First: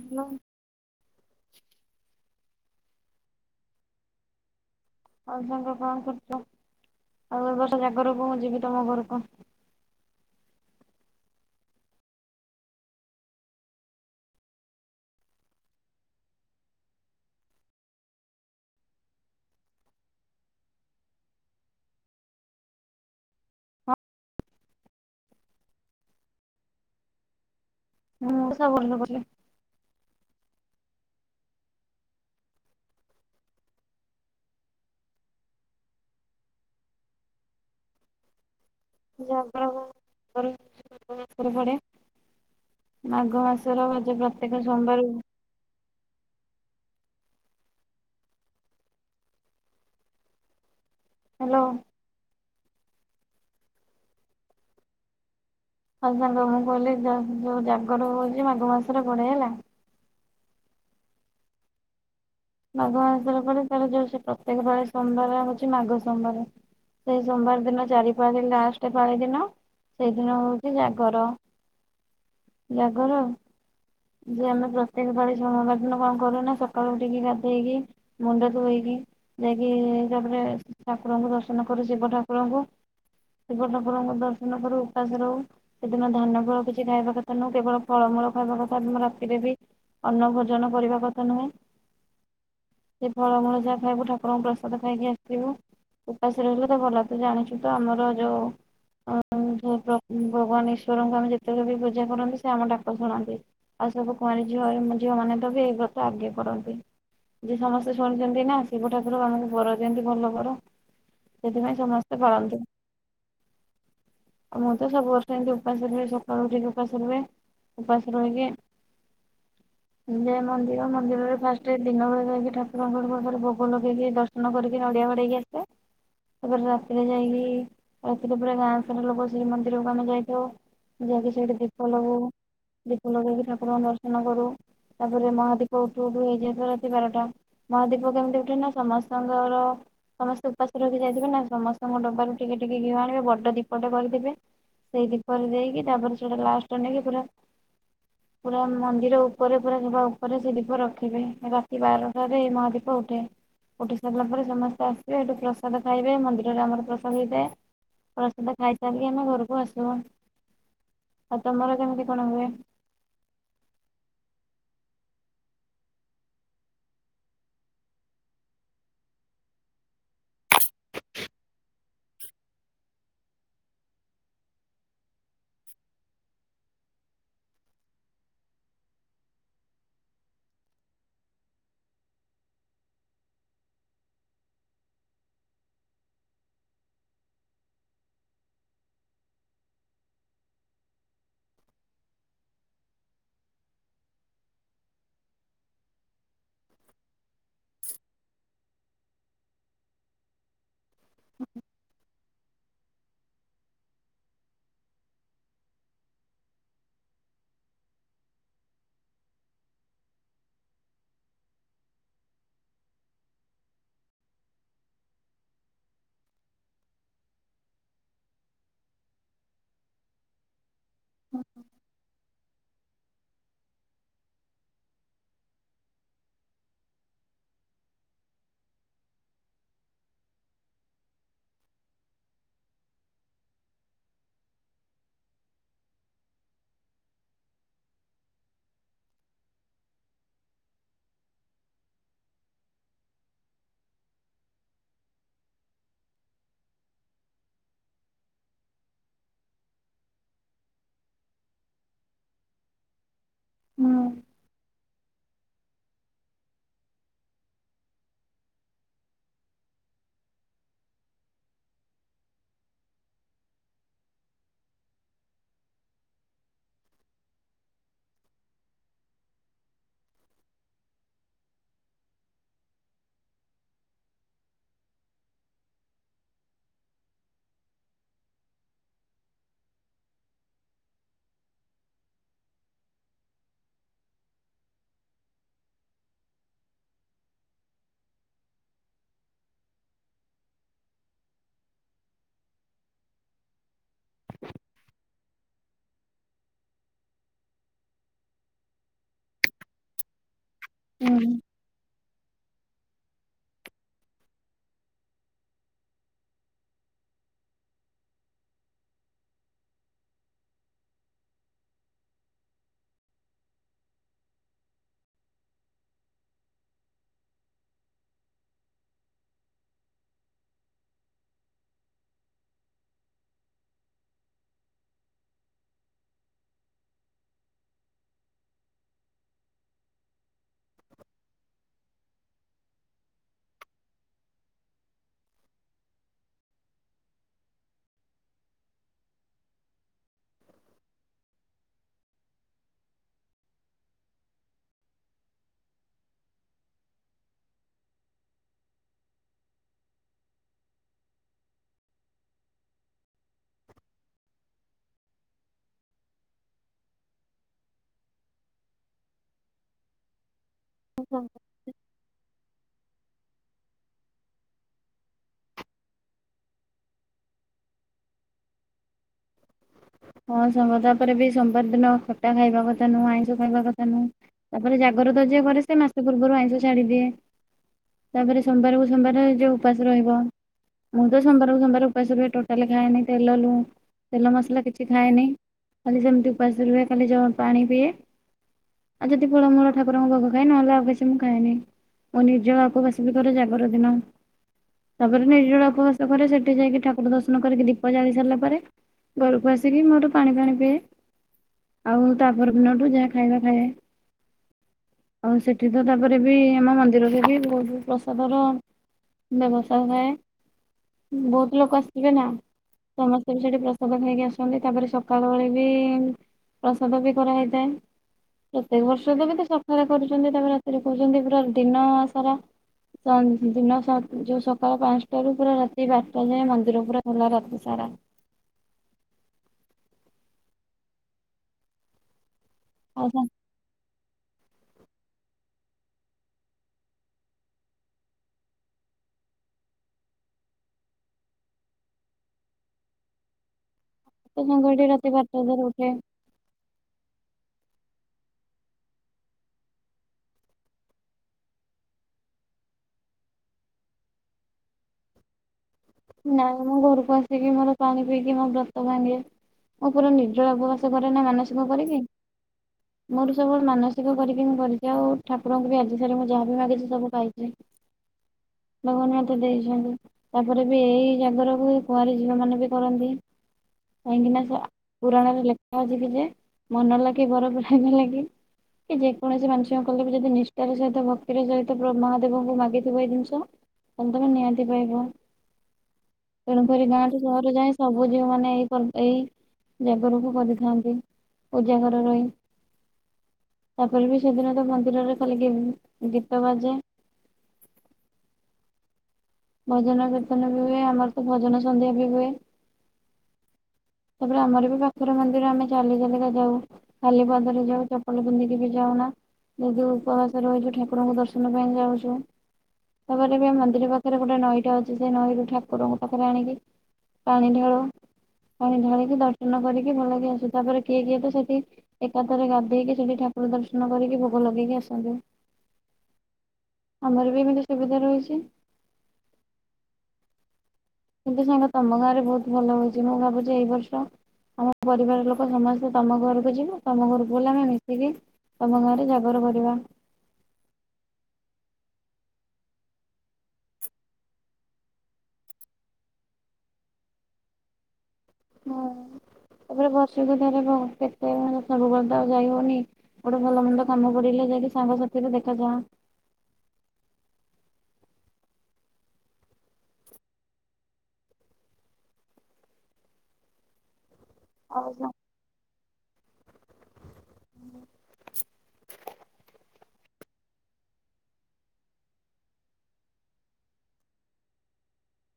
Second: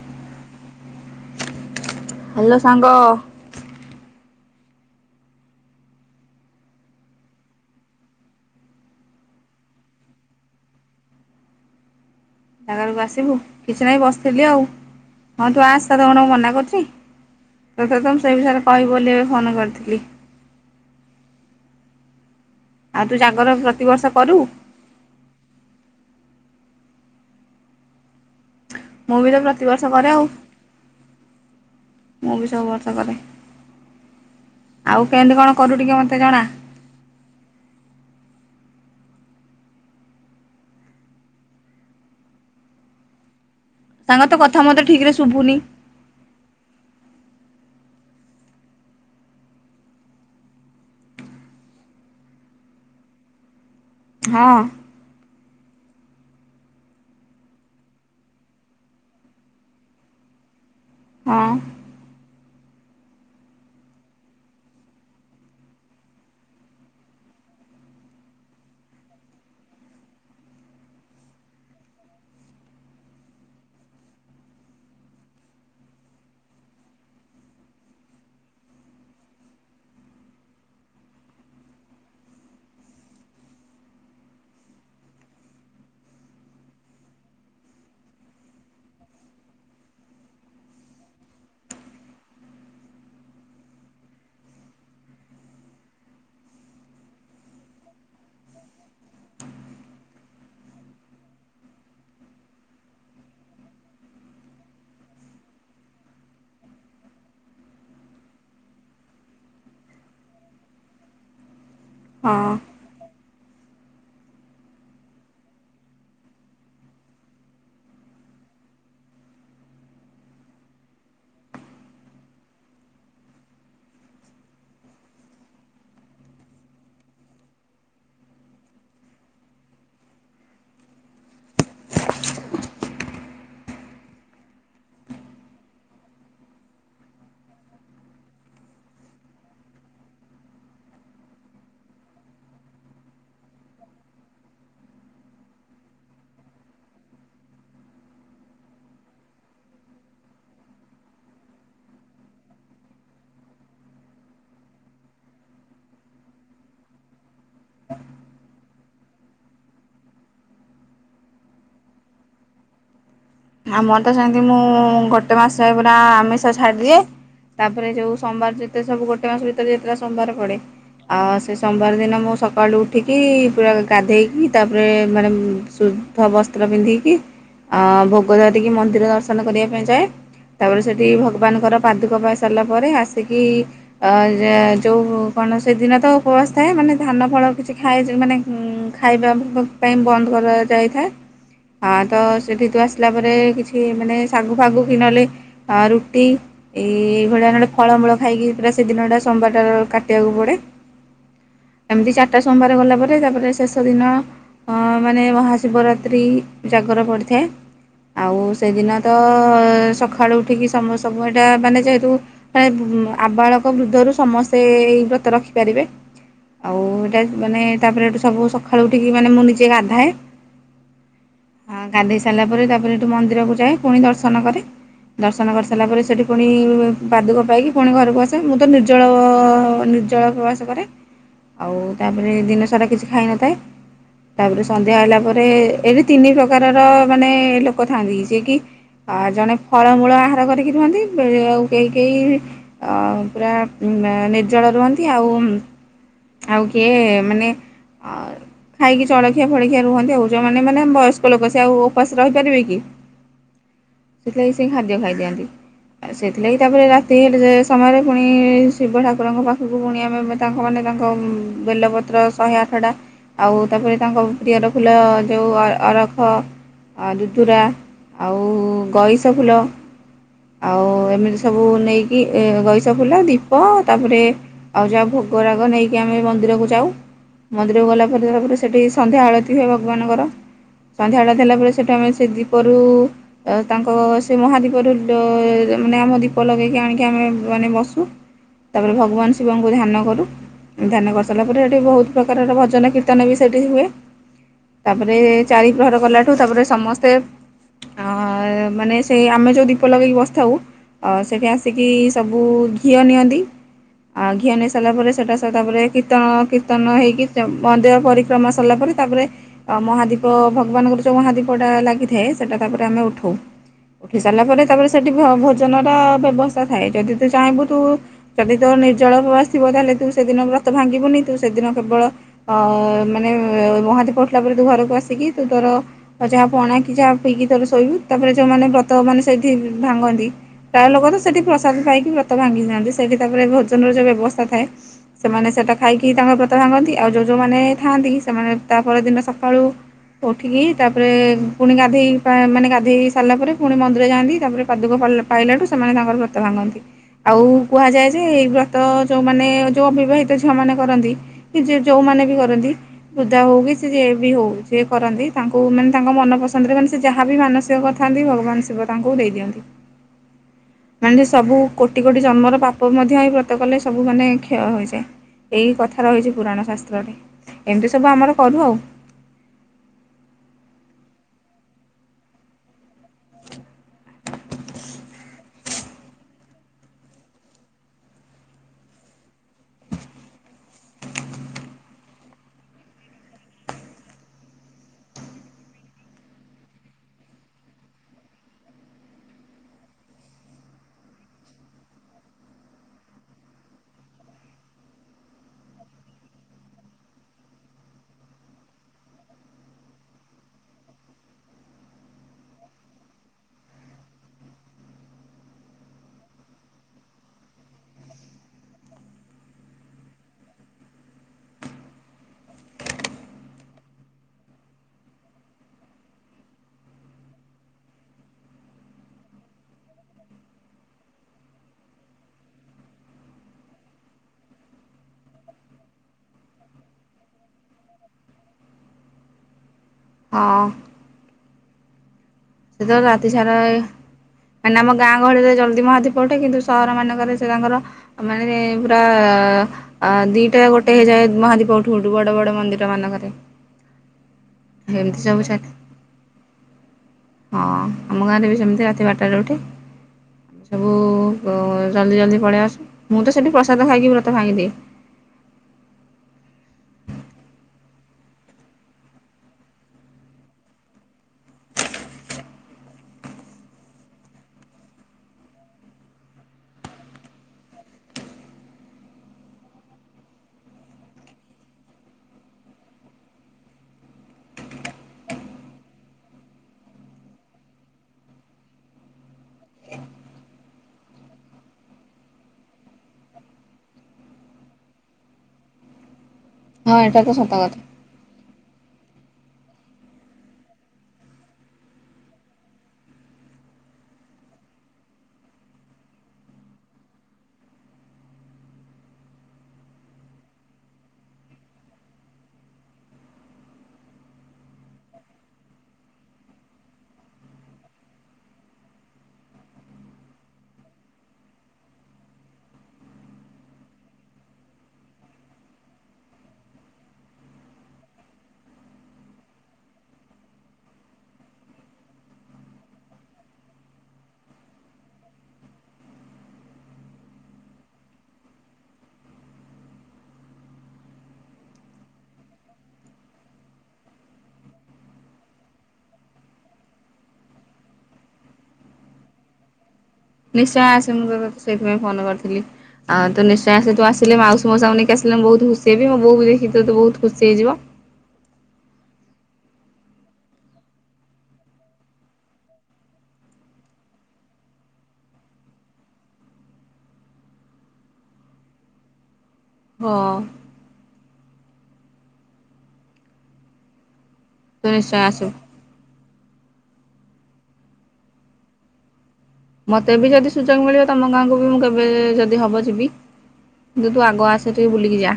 Hello hello ସାଙ୍ଗ। ଆଉ ତାଙ୍କ କଣ କରୁଛ ଆଉ ଏ ବର୍ଷ ଜାଗରକୁ ମୁଁ ଯିବି ତମ ଘରକୁ। ଜାଗରକୁ ଆସିବୁ କିଛି ନାହିଁ ବସିଥିଲି ଆଉ ହଁ ତୁ ଆସ କଣ ମନା କରୁଛି ତ ତ ମୁ ସେ ବିଷୟରେ କହିବି ବୋଲି ଏ ଫୋନ କରିଥିଲି। ଆଉ ତୁ ଜାଗର ପ୍ରତିବର୍ଷ କରୁ। ହଁ। ମୁଁ ବି ତ ପ୍ରତିବର୍ଷ କରେ ଆଉ। ମୁଁ ବି ସବୁ ବର୍ଷ କରେ ଆଉ କେମିତି କଣ କରୁ ଟିକେ ମତେ ଜଣା। ାଗ ପଡେ ମାଘ ମାସ। ସାଙ୍ଗ ତ କଥା ମତେ ଠିକ ରେ ଶୁଭୁନି। ହ୍ୟାଲୋ। ହଁ। ହଉ ସାଙ୍ଗ ମୁଁ କହିଲି ଯୋଉ ଜାଗର ହଉଛି ମାଘ ମାସରେ ଗୋଡେଇ ହେଲା। ହଁ। ମାଘ ମାସର ପରେ ତାାର ଯୋଉ ସେ ପ୍ରତ୍ୟେକ ଫଳି ସୋମବାର ହଉଛି ମାଘ ସୋମବାର ସେଇ ସୋମବାର ଦିନ ଚାରି ପାାଳି ଲାଷ୍ଟ ଫଳି ଦିନ ସେଇଦିନ ହଉଛି ଜାଗର ଜାଗର। ଯେ ଆମେ ପ୍ରତ୍ୟେକ ବାଡି ସୋମବାର ଦିନ କଣ କରୁ ନା ସକାଳୁ ଉଠିକି ଗାଧେଇକି ମୁଣ୍ଡ ଧଇକି ଯାଇକି ତାପରେ ଠାକୁରଙ୍କୁ ଦର୍ଶନ କରୁ ଶିବ ଠାକୁରଙ୍କୁ ଶିବ ଠାକୁରଙ୍କୁ ଦର୍ଶନ କରୁ ଉପାସ ରହୁ ସେଦିନ ଧାନ ଫୂଳ କିଛି ଖାଇବା କଥା ନୁ କେବଳ ଫଳମୂଳ ଖାଇବା କଥା। ପ୍ରମ ରାତିରେ ବି ଅନ୍ନ ଭୋଜନ କରିବା କଥା ନୁହେଁ ସେ ଫଳମୂଳ ଯାହା ଖାଇବୁ ଠାକୁରଙ୍କୁ ପ୍ରସାଦ ଖାଇକି ଆସିବୁ ଉପାସରେହିବୁ ତ ଭଲ ଲ ତୁ ଜାଣିଛୁ ତ ଆମର ଯୋଉ ଭଗବାନ ଈଶ୍ଵରଙ୍କୁ ଆମେ ଯେତେକ ବି ପୂଜା କରନ୍ତି ସେ ଆମ ଡାକ ଶୁଣନ୍ତି। ଆଉ ସବୁ କୁଆାରୀ ଝିଅ ଝିଅ ମାନେ ତ ବି ଏଇ ବ୍ରତ ଆଗେଇ କରନ୍ତି ଯ ସମସ୍ତେ ଶୁଣିଛନ୍ତି ନା ଶିବ ଠାକୁର ଆମଙ୍କୁ ବର ଦିଅନ୍ତି ଭଲ ବର ସେଥିପାଇଁ। ସମସ୍ତେ ହଁ ପନ୍ତୁ ଆଉ ମୁଁ ତ ସବୁ ବର୍ଷ ଏମତି ଉପାସ ରହେ ସକାଳୁଠି କି ଉପାସ ରହେ ଉପାସ ରହିକି ଯ ମନ୍ଦିର ମନ୍ଦିରରେ ଫାଷ୍ଟ ଦିନ ବଳେ ଯାଇକି ଠାକୁରଙ୍କ ପାରେ ଭୋଗ ଲଗେଇକି ଦର୍ଶନ କରିକି ନଡିଆ ବଡେଇକି ଆସେ ତାପରେ ରାତିରେ ଯାଇକି ରାତିରେ ପୁରା ଗାଁ ସରୋ ଲୋକ ଶ୍ରୀମନ୍ଦିରକୁ ଆମେ ଯାଇଥାଉ ଯାଇକି ସେଇଠି ଦୀପ ଲଗଉ ଦୀପ ଲଗେଇକି ଠାକୁରଙ୍କଙ୍କୁ ଦର୍ଶନ କରୁ ତାପରେ ମହାଦୀପ ଉଠୁ ଉଠୁ ହେଇଯାଇିବ ରାତି ବାରଟା ମହାଦୀପ କେମିତି ଉଠେ ନା ସମସ୍ତଙ୍କର ସମସ୍ତେ ଉପାସ ରକି ଯାଇଥିବେ ନା ସମସ୍ତଙ୍କ ଡବାରୁ ଟିକେ ଟିକେ ଘିଅ ଆଣିବେ ବଡ଼ ଦୀପଟେ କରିଥିବେ ସେଇ ଦୀପରେ ଦେଇକି ତାପରେ ସେଇଟା ଲାଷ୍ଟ ନେଇକି ପୁରା। ପୁରା ମନ୍ଦିର ଉପରେ ପୁରା ସଭା ଉପରେ ସେ ଦୀପ ରଖିବେ ରାତି ବାରଟାରେଇ ମହାଦୀପ ଉଠେ ଉଠି ସାରିଲା ପରେ ସମସ୍ତେ ଆସିବେ ଏଠୁ ପ୍ରସାଦ ଖାଇବେ ମନ୍ଦିରରେ ଆମର ପ୍ରସାଦ ହେଇଥାଏ ପ୍ରସାଦ ଖାଇଛି?? ଯାଇକ ଆମେ ଘରକୁ ଆସିବୁ ଆଉ ତମର କେମିତି କଣ ହୁଏ? ଆମର ତ ସେମିତି ମୁଁ ଗୋଟେ ମାସ ହେ ପୁରା ଆମିଷ ଛାଡିଦିଏ। ତାପରେ ଯୋଉ ସୋମବାର ଯେତେ ସବୁ ଗୋଟେ ମାସ ଭିତରେ ଯେତେଳେ ସୋମବାର ପଡ଼େ ଆଉ ସେ ବିବାର ଦିନ ମୁଁ ସକାଳୁ ଉଠିକି ପୁରା ଗାଧେଇକି ତାପରେ ମାନେ ଶୁଦ୍ଧ ବସ୍ତ୍ର ପିନ୍ଧିକି। ଗୋଧ ଦେଇିକି ମନ୍ଦିର ଦର୍ଶନ କରିବା ପାଇଁ ଯାଏ ତାପରେ ସେଠି ଭଗବାନଙ୍କର ପାଦୁକ ପାଇ ସାରିଲା ପରେ ଆସିକି ଯେଉଁ କଣ ସେଦିନ ତ ଉପବାସ ଥାଏ ମାନେ ଧାନ ଫଳ କିଛି ଖାଇ ମାନେ ଖାଇବା ପାଇଁ ବନ୍ଦ କରାଯାଇଥାଏ ତ ସେଠି ତୁ ଆସି ଲା ପରେ କିଛି ମାନେ ଶାଗୁ ଫାଗୁ କି ନଲେ ରୁଟି?? ଏଇ ଭଳିଆ ଗୋଟେ ଫଳମୂଳ ଖାଇକି ପୁରା ସେ ଦିନଟା ସୋମବାରଟାର କାଟିବାକୁ ପଡେ ଏ ଦୁ ଚାରିଟା ସୋମବାର ଗଲା ପରେରେ ତାପରେ ଶେଷ ଦିନ ମାନେ ମହାଶିବରାତ୍ର୍ରୀ ଜାଗର ପଡ଼ିଥାଏ। ଆଉ ସେଦିନ ତ ଅ ସକାଳୁ ଉଠିକି ସବୁ ଏଇଟା ମାନେ ଯେହେତୁ ଆବାଳକ ବୃଦ୍ଧରୁ ସମସ୍ତେ ଏଇ ବ୍ରତ ରଖିପାରିବେ ଆଉ ଏଇଟା ମାନେ ତାପରେ ଏଠୁ ସବୁ ସକାଳୁ ଉଠିକି ମାନେ ମୁଁ ନିଜେ ଗାଧାଏ ହଁ ଗାଧୋଇ ସାରିଲା ପରେ ତା ତାରେ ଏଠୁ ମନ୍ଦିରକୁ ଯାଏ ପୁଣି ଦର୍ଶନ କରେ ଦର୍ଶନ କରିସାରିଲା ପରେ ସେଠି ପୁଣି ପାଦୁକ ପାଇକି ପୁଣି ଘରକୁ ଆସେ ମୁଁ ତ ନିର୍ଜଳ ଅ ନିର୍ଜଳ ଉପବାସ କରେ ଆଉ ତାପରେ ଦିନସାରା କିଛି ଖାଇନଥାଏ ତାପରେ ସନ୍ଧ୍ୟା ହେଲା ପରେ ଏଠି ତିନି ପ୍ରକାରର ମାନେ ଲୋକ ଥାନ୍ତି ଯିଏ କି ଅ ଜଣେ ଫଳମୂଳ ଆହାର କରିକି ରୁହନ୍ତି ଆଉ କେହି କେହି ଅ ପୁରା ନିର୍ଜଳ ରୁହନ୍ତି ଆଉ ଆଉ କିଏ ମାନେ ଅ ଖାଇକି ଚଳଖିଆ ଫଡଖିଆ ରୁହନ୍ତି ଆଉ ଯୋଉମାନେ ମାନେ ବୟସ୍କ ଲୋକ ସେ ଆଉ ଉପାସ ରହିପାରିବେ କି। ହୁଁ ସେତଥିଲାଗି ସେ ଦ ଖାଇଦିଅନ୍ତି ଆ ସେଥିଲାଗି ତାପରେ ରାତି ସମୟରେ ପୁଣି ଶିବ ଠାକୁରଙ୍କ ପାଖକୁ ପୁଣି ଆମେ ତାଙ୍କ ମାନ ତାଙ୍କ ବେଲପତ୍ର ଶହେ ଆଠଟା ଆଉ ତାପରେ ତାଙ୍କ ପ୍ରିୟର ଫୁଲ ଯେଉଁ ଅରଖ ଅ ଦୁଦୁରା ଆଉ ଗଇସ ଫୁଲ। ଆଉ ଏମିତି ସବୁ ନେଇକି ଗଇସ ଫୁଲା ଦୀପ ତାପରେ ଆଉ ଯାହା ଭୋଗ ରାଗ ନେଇକି ଆମେ ମନ୍ଦିରକୁ ଯାଉ ମନ୍ଦିରକୁ ଗଲା ପରେ ତାପରେ ସେଠି ସନ୍ଧ୍ୟା ଆଳତ ହୁଏ ଭଗବାନଙ୍କର ସନ୍ଧ୍ୟା ଆଳତ ହେଲା ପରେ ସେଠି ଆମେ ସେ ଦୀପରୁ ତାଙ୍କ ସେ ମହାଦୀପରୁ ମାନେ ଆମ ଦୀପ ଲଗେଇକି ଆଣିକି ଆମେ ମାନେ ବସୁ ତାପରେ ଭଗବାନ ଶିବଙ୍କୁ ଧ୍ୟାନ କରୁ ଧ୍ୟାନ କରିସାରିଲା ପରେ ସେଠି ବହୁତ ପ୍ରକାରର ଭଜନ କୀର୍ତ୍ତନ ବି ସେଠି ହୁଏ ତାପରେ ଚାରି ପ୍ର୍ରହର କଲାଠୁ ତାପରେ ସମସ୍ତେ ମାନେ ସେଇ ଆମେ ଯେଉଁ ଦି ଦିପ ଲଗେଇ ବସି ଥାଉ ସେଠି ଆସିକି। ସବୁ ଘିଅ ନିଅନ୍ତି ଆଉ ଘିଅ ନେଇ ସାରିଲା ପରେ ସେଇଟା ତାପରେ କୀର୍ତ୍ତନ କୀର୍ତ୍ତନ ହେଇକି ମନ୍ଦିର ପରିକ୍ରମା ସାରିଲା ପରେ ତାପରେ ମହାଦୀପ ଭଗବାନଙ୍କର ଯେଉଁ ମହାଦୀପଟା ଲାଗିଥାଏ ସେଇଟା ତାପରେ ଆମେ ଉଠାଉ ଉଠି ସାରିଲା ପରେ ତାପରେ ସେଠି ଭୋଜନର ବ୍ୟବସ୍ଥା ଥାଏ ଯଦି ତୁ ଚାହିଁବୁ ତୁ ଯଦି ତୋ ନିର୍ଜଳ ଆସିଥିବ ତାହେଲେ ତୁ ସେଦିନ ବ୍ରତ ଭାଙ୍ଗିବୁନି ତୁ ସେଦିନ କେବଳ ମାନେ ମହାନ୍ତି ପଠିଲା ପରେ ତୁ ଘରକୁ ଆସିକି ତୁ ତୋର ଯାହା ପଣା କିି ଯାହା ପିଇକି ତୋର ଶୋଇବୁ ତାପରେ ଯୋଉମାନେ ବ୍ରତ ମାନେ ସେଇଠି ଭାଙ୍ଗନ୍ତି ପ୍ରାୟ ଲୋକ ତ ସେଇଠି ପ୍ରସା ଖାଇକି ବ୍ରତ ଭାଙ୍ଗି ଦିଅନ୍ତି ସେଇଠି ତାପରେ ଭୋଜନର ଯେଉଁ ବ୍ୟବସ୍ଥା ଥାଏ ସେମାନେ ସେଇଟା ଖାଇକିି ତାଙ୍କ ବ୍ରତ ଭାଙ୍ଗନ୍ତି ଆଉ ଯେଉଁ ଯେଉଁମାନେ ଥାଆନ୍ତି ସେମାନେ ତାପ ଦିନ ସକାଳୁ ଉଠିକି ତାପରେ ପୁଣି ଗାଧୋଇ ମାନେ ଗାଧୋଇ ସାରିଲା ପରେ ପୁଣି ମନ୍ଦି ଯାଆନ୍ତି ତାପରେ ପାଦୁକ ପାଇଲାଠୁ ସେମାନେ ତାଙ୍କର ବ୍ରତ ଭାଙ୍ଗନ୍ତି ଆଉ କୁହାଯାଏ ଯେ ଏଇ ବ୍ରତ ଯୋଉମାନେ ଯୋଉ ଅବିବାହିତ ଝିଅମାନେ କରନ୍ତି କି ଯୋଉମାନେ ବି କରନ୍ତି ବୃଧା ହଉ କି ସେ ଯଏ ବି ହଉ ଯିଏ କରନ୍ତି ତାଙ୍କୁ ମାନେ ତାଙ୍କ ମନ ପସନ୍ଦରେ ମାନେ ସେ ଯାହାବ ମାନସିକ କରିଥାନ୍ତି ଭଗବାନ ଶିବ ତାଙ୍କୁ ଦେଇ ଦିଅନ୍ତି। ମାନେ ସେ ହୁଁ ସବୁ କୋଟି କୋଟି ଜନ୍ମର ପାପ ମଧ୍ୟ ମଧ୍ୟଇ ବ୍ରତ କଲେ ସବୁ ମାନେ କ୍ଷୟ ହୋଇଯାଏ ଏଇ କଥା ରହିଛି ପୁରାଣ ଶାସ୍ତ୍ରରେ ଏମିତି ସବୁ ଆମର କରୁ ଆଉ। ହଁ ସାଙ୍ଗ ତାପରେ ବି ସୋମବାର ଦିନ ଖଟା ଖାଇବା କଥା ନୁହଁ ଆଇଁଷ ଖାଇବା କଥା ନୁଁ ତାପରେ ଜାଗର ତ ଯିଏ କରେ ସେ ମାସ ପୂର୍ବରୁ ଆଇଁଷ ଛାଡିଦିଏ ତାପରେ ସୋମବାରେକୁ ସୋମବାରେ ଯଉ ଉପାସ ରହିବ ମୁଁ ତ ସୋମବକୁ ସୋମବାର ଉପାସ ରୁହେ ଟୋଟାଲି ଖାଏନି ତେଲ ଲୁ ତେଲ ମସଲା କିଛି କିଛି ଖାଏନି ଖାଲି ସେମିତି ଉପାସ ରୁହେ ଖାଲି ପାଣି ପିଏ ଆଉ ଯଦି ଫଳମୂଳ ଠାକୁରଙ୍କ ପାଖ ଖାଏ ନହେଲେ ଆଉ କିଛି ମୁଁ ଖାଏନି ମୋ ନିର୍ଜଳା ଉପବାସ ବି କରେ ଜାଗର ଦିନ ତାପରେ ନିର୍ଜଳା ଉପବାସ କରେ ସେଠି ଯାଇକି ଠାକୁର ଦର୍ଶନ କରିକି ଦୀପ ଜାଳି ସାରିଲା ପରେ ଘରକୁ ଆସେ। ଆସିକି ମୋର ପାଣି ପାଣି ପିଏ ଆଉ ତାପରେ ଦିନଠୁଁ ଯାହା ଖାଇବା ଖାଏ ଆଉ ସେଠି ତ ତାପରେ ବି ଆମ ମନ୍ଦିରରେ ବି ବହୁତ ପ୍ରସାଦର ବ୍ୟବସ୍ଥା ଥାଏ ବହୁତ ଲୋକ ଆସିବେ ନା ସମସ୍ତେ ବି ସେଠି ପ୍ରସାଦ ଖାଇକି ଆସ ତାପରେ ସକାଳ ବଳେ ବି ପ୍ରସାଦ ବି କରାହେଇଥାଏ ପ୍ରତ୍ୟେକ ବର୍ଷ ତ ବି ତ ସକାଳେ କରୁଛନ୍ତି ତାପରେ ରାତିରେ କହୁଛନ୍ତି ପୁରା ଦିନ ସାରା ଦିନ ଯୋଉ ସକାଳ ପାଞ୍ଚଟାରୁ ପୁରା ରାତି ବାରଟା ଯାଏ ମନ୍ଦିର ପୁରା ଖଲା ରାତି ସାରା। ହଁ। ସେ ତ ଆଉ ରାତି ସମସ୍ତ ସାରା ମାନେ ଆମ ଗାଁ ଗହଳିରେ ଜଲ୍ଦି ମହାଦଵୀପ ଉଠେ କିନ୍ତୁ ସହର ମାନଙ୍କରେ ସେ ତାଙ୍କର ମାନେ ପୁରା ଦିଟା ଗୋଟେ ହେଇଯାଏ ମହାଦୀପ ଉଠୁ ଉଠୁ ବଡ ବଡ ମନ୍ଦିର ମାନଙ୍କରେ। ସଂଙ୍କଳଠ ରାତି ଏମିତି ସବୁ ବାରଟା ଚାଲେ ସାରି ଉଠେ। ହଁ ଆମ ଗାଁରେ ବି ସେମିତି ରାତି ବାରଟାରେ ଉଠେ ସବୁ ଜଲଦି ଜଲଦି ପଳେଇବା ଆସ ମୁଁ ତ ସେଠି ପ୍ରସାଦ ଖାଇକି ବ୍ରତ ଭାଙ୍ଗିଦିଏ। ନାାଇ ମୁୋ ଘରକୁ ଆସିକି ମୋର ପାଣି ପିଇକି ମୋ ବ୍ରତ ଭାଙ୍ଗେ ମୋ ପୁରା ନିର୍ଜଳ ଉପବାସ କରେ ନା ମାନସିକ କରିକି ମୋର ସବୁବେଳେ ମାନସିକ କରିକି ମୁଁ କରିଛି ଆଉ ଠାକୁରଙ୍କୁ ବି ଆଜି ସାରି ମୁ ଯାହାବି ମାଗିଛି ସବୁ ଖାଇଛି ଭଗବାନ ମୋତେ ଦେଇଛନ୍ତି ତାପରେ। ଏଇ ଜାଗରକୁ କୁଁର ଝିଅ ମାନେ ବି କରନ୍ତି କାହିଁକିନା ପୁରାଣରେ ଲେଖା ଅଛି କି ଯେ ମନ ଲାଗି ବରପ ଲାଗି କି ଯେକୌଣସି ମାନଷ କଲେ ବି ଯଦି ନିଷ୍ଠାର ସହିତ ଭକ୍ତିର ସହିତ ମହାଦେବଙ୍କୁ ମାଗିଥିବ ଏଇ ଜିନିଷ ତମ ନିହାତି ପାଇବ। ତେଣୁ କରିରି ହଁ ଗାଁଠୁ ଏଇଟା ତ ସହର ସତ ଯାଇଁ କଥା ସବୁ ଝି ମେ ଏଇ ଏଇ ଜାଗରକୁ କରିଥାନ୍ତି ପୂଜା ଘର ରହି ତାପରେ ବି ସେଦିନ ତ ମନ୍ଦିରରେ ଖାଲି ଗୀତ ବାଜେ ଭଜନ କୀର୍ତ୍ତନ ବି ହୁଏ ଆମର ତ ଭଜନ ସନ୍ଧ୍ୟା ବି ହୁଏ ତାପରେ ଆମର ବି ପାଖରେ ମନ୍ଦିର ଆମେ ଚାଲି ଚାଲିକା ଯାଉ ଖାଲି ପାଦରେ ଯାଉ ଚପଲ ପିନ୍ଧିକି ବି ଯାଉନା ଯଦି ଉପବାସ ରହୁଛୁ ଠାକୁରଙ୍କୁ ଦର୍ଶନ ପାଇଁ ଯାଉଛୁ ତାପରେ ବି ମନ୍ଦିର ପାଖ ସେଥିରେ ଗୋଟେ ନଈଟା ଅଛି ସେ ନଈରୁ ଠାକୁରଙ୍କ ପାଖରେ ଆଣିକି ପାଣି ଢାଳୁ ପାଣି ଢାଳିକି ଦର୍ଶନ କରିକି ଭଲ କି ଆସୁ ତାପରେ କିଏ କିଏ ତ ସେଠି ଏକାଥରେ ଗାଧେଇକି ସେଠି ଠାକୁର ଦର୍ଶନ କରିକି ଭୋଗ ଲଗେଇକି ଆସନ୍ତୁ ଆମର ବି ଏମିତି ସୁବିଧା ରହିଛି। କିନ୍ତୁ ସାଙ୍ଗ ତମ ଗାଁରେ ବହୁତ ଭଲ ହଉଛି ମୁଁ ଭାବୁଛି ଏଇ ବର୍ଷ ଆମ ପରିବାର ଲୋକ ସମସ୍ତେ ତମ ଘରକୁ ଯିବ ତମ ଘରକୁ ବଲେ ଆମେ ମିଶିକି ତମ ଗାଁରେ ଜାଗର କରିବା। ନିଶ୍ଚୟ ଆସେ ମୁଁ ସେଇଥିପାଇଁ ଫୋନ କରିଥିଲି ଆଉ ତ ନିଶ୍ଚୟ ଆସେ ତୁ ଆସିଲ ମାଉସୀ ମୋ ସାଙ୍ଗ ନେଇକି ଆସିଲେ ମୁଁ ବହୁତ ଖୁସି ହେଇବି ମୋ ବୋଉ ବି ଦେଖି ତୁ ବହୁତ ଖୁସି ହେଇଯିବ। ହଁ ତାପରେ ବର୍ଷକୁ ଥରେ କେତେ ସବୁବେଳେ ତ ଆଉ ଯାଇ ହଉନି ଗୋଟେ ଭଲ ମନ୍ଦ କାମ କରିଲେ ଯାଇକି ସାଙ୍ଗସାଥିରେ ଦେଖାଯାଆ। ହଁ। ଆଉ ତୁ ନିଶ୍ଚୟ ଆସୁ ମୋତେ ବି ଯଦି ସୁଯୋଗ ମିଳିବ ତମ ଗାଁକୁ ବି ମୁଁ କେବେ ଯଦି ହବ ଯିବି, କିନ୍ତୁ ତୁ ଆଗ ଆସେ ଟିକେ ବୁଲିକି ଯା।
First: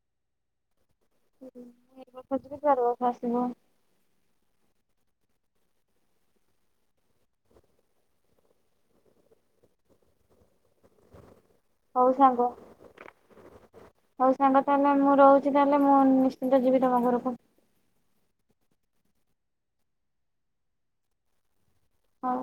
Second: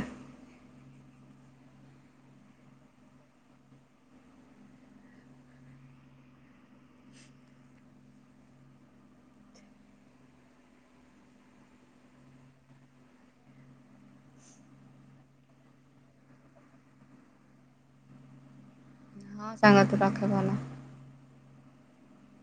ହୁଁ ମୁଁ ଏ ବର୍ଷ ଯିବି ତୁ ଆର ବର୍ଷ ଆସିବୁ। ହଉ ସାଙ୍ଗ ହଉ ସାଙ୍ଗ ତାହେଲେ ମୁଁ ରହୁଛି ତାହେଲେ ମୁଁ ନିଶ୍ଚିନ୍ତ ଯିବି ତମ ଘରକୁ। ହଁ ସାଙ୍ଗ ତୁ ରଖ ଭଲ। ହଉ।